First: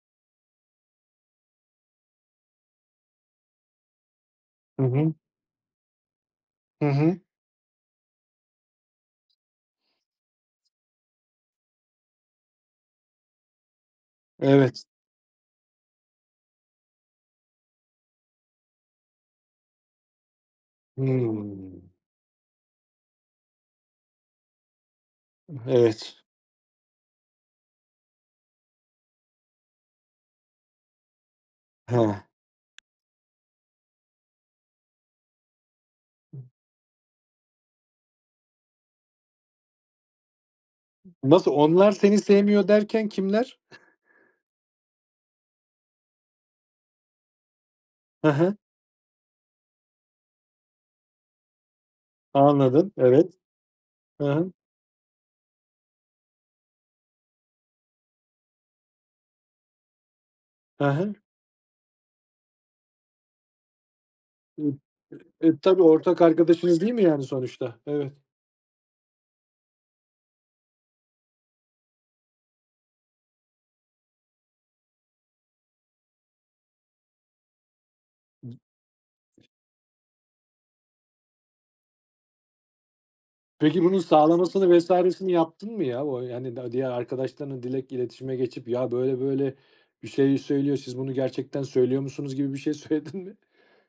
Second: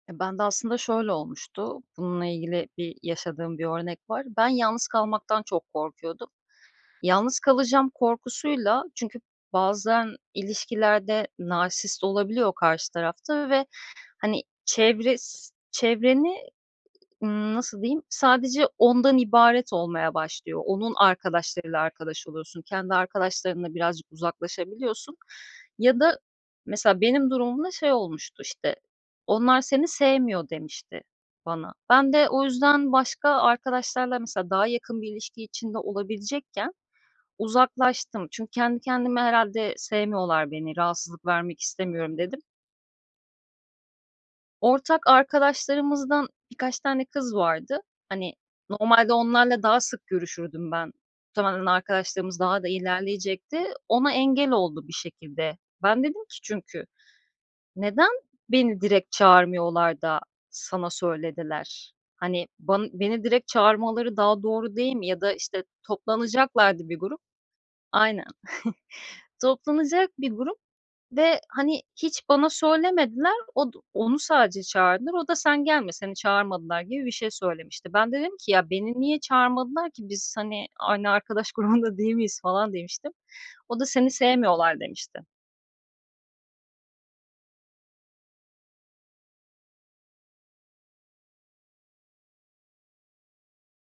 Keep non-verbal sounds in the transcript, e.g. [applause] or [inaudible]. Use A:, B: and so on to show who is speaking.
A: E, ben de aslında şöyle olmuştu, bununla ilgili bir yaşadığım bir örnek var. Ben
B: Hı
A: yalnız
B: hı.
A: kalmaktan çok korkuyordum.
B: Hı hı.
A: Yalnız kalacağım korkusuyla çünkü bazen ilişkilerde narsist olabiliyor karşı tarafta ve, hani,
B: Evet.
A: çevres çevreni, eee, ımm, nasıl diyeyim? Sadece ondan ibaret olmaya başlıyor. Onun arkadaşlarıyla
B: Hıı.
A: arkadaş oluyorsun, kendi arkadaşlarınla birazcık uzaklaşabiliyorsun
B: Ih,
A: ya
B: evet.
A: da mesela, benim durumumda şey olmuştu: İşte, "Onlar seni sevmiyor." demişti bana. Ben
B: Hah.
A: de o yüzden başka arkadaşlarla mesela, daha yakın bir ilişki içinde olabilecekken uzaklaştım. Çünkü kendi kendime, "Herhâlde sevmiyorlar beni, rahatsızlık
B: Nasıl?
A: vermek
B: "Onlar seni
A: istemiyorum." dedim.
B: sevmiyor." derken kimler?
A: Ortak arkadaşlarımızdan birkaç tane kız vardı.
B: He
A: Hani,
B: he.
A: normalde onlarla daha sık görüşürdüm ben. Muhtemelen arkadaşlığımız daha da
B: Anladım. Evet.
A: ilerleyecekti. Ona
B: Hı
A: engel
B: hı.
A: oldu bir şekilde. Ben dedim ki çünkü "Neden beni direkt çağırmıyorlar da
B: Hı
A: sana
B: hı.
A: söylediler?" Hani, ban beni direkt çağırmaları daha doğru değil mi? Ya da
B: Eee,
A: işte,
B: tabii ortak arkadaşınız,
A: toplanacaklardı
B: değil
A: bir
B: mi,
A: grup
B: yani, sonuçta? Evet.
A: Aynen. [chuckles] Toplanacak bir grup ve, hani, hiç bana söylemediler. Od onu sadece çağırdılar; o da, "Sen gelme, seni çağırmadılar." gibi bir şey söylemişti. Ben de dedim ki, "Ya, beni niye
B: I
A: çağırmadılar ki? Biz hani, aynı arkadaş grubunda değil miyiz?" falan demiştim. O
B: Peki
A: da,
B: bunun
A: "Seni
B: sağlamasını
A: sevmiyorlar." demişti.
B: vs.sini yaptın mı ya o yani da diğer arkadaşlarınla direkt iletişime geçip, "Ya, böyle böyle bir şey söylüyor. Siz bunu gerçekten söylüyor musunuz?" gibi bir şey söyledin mi?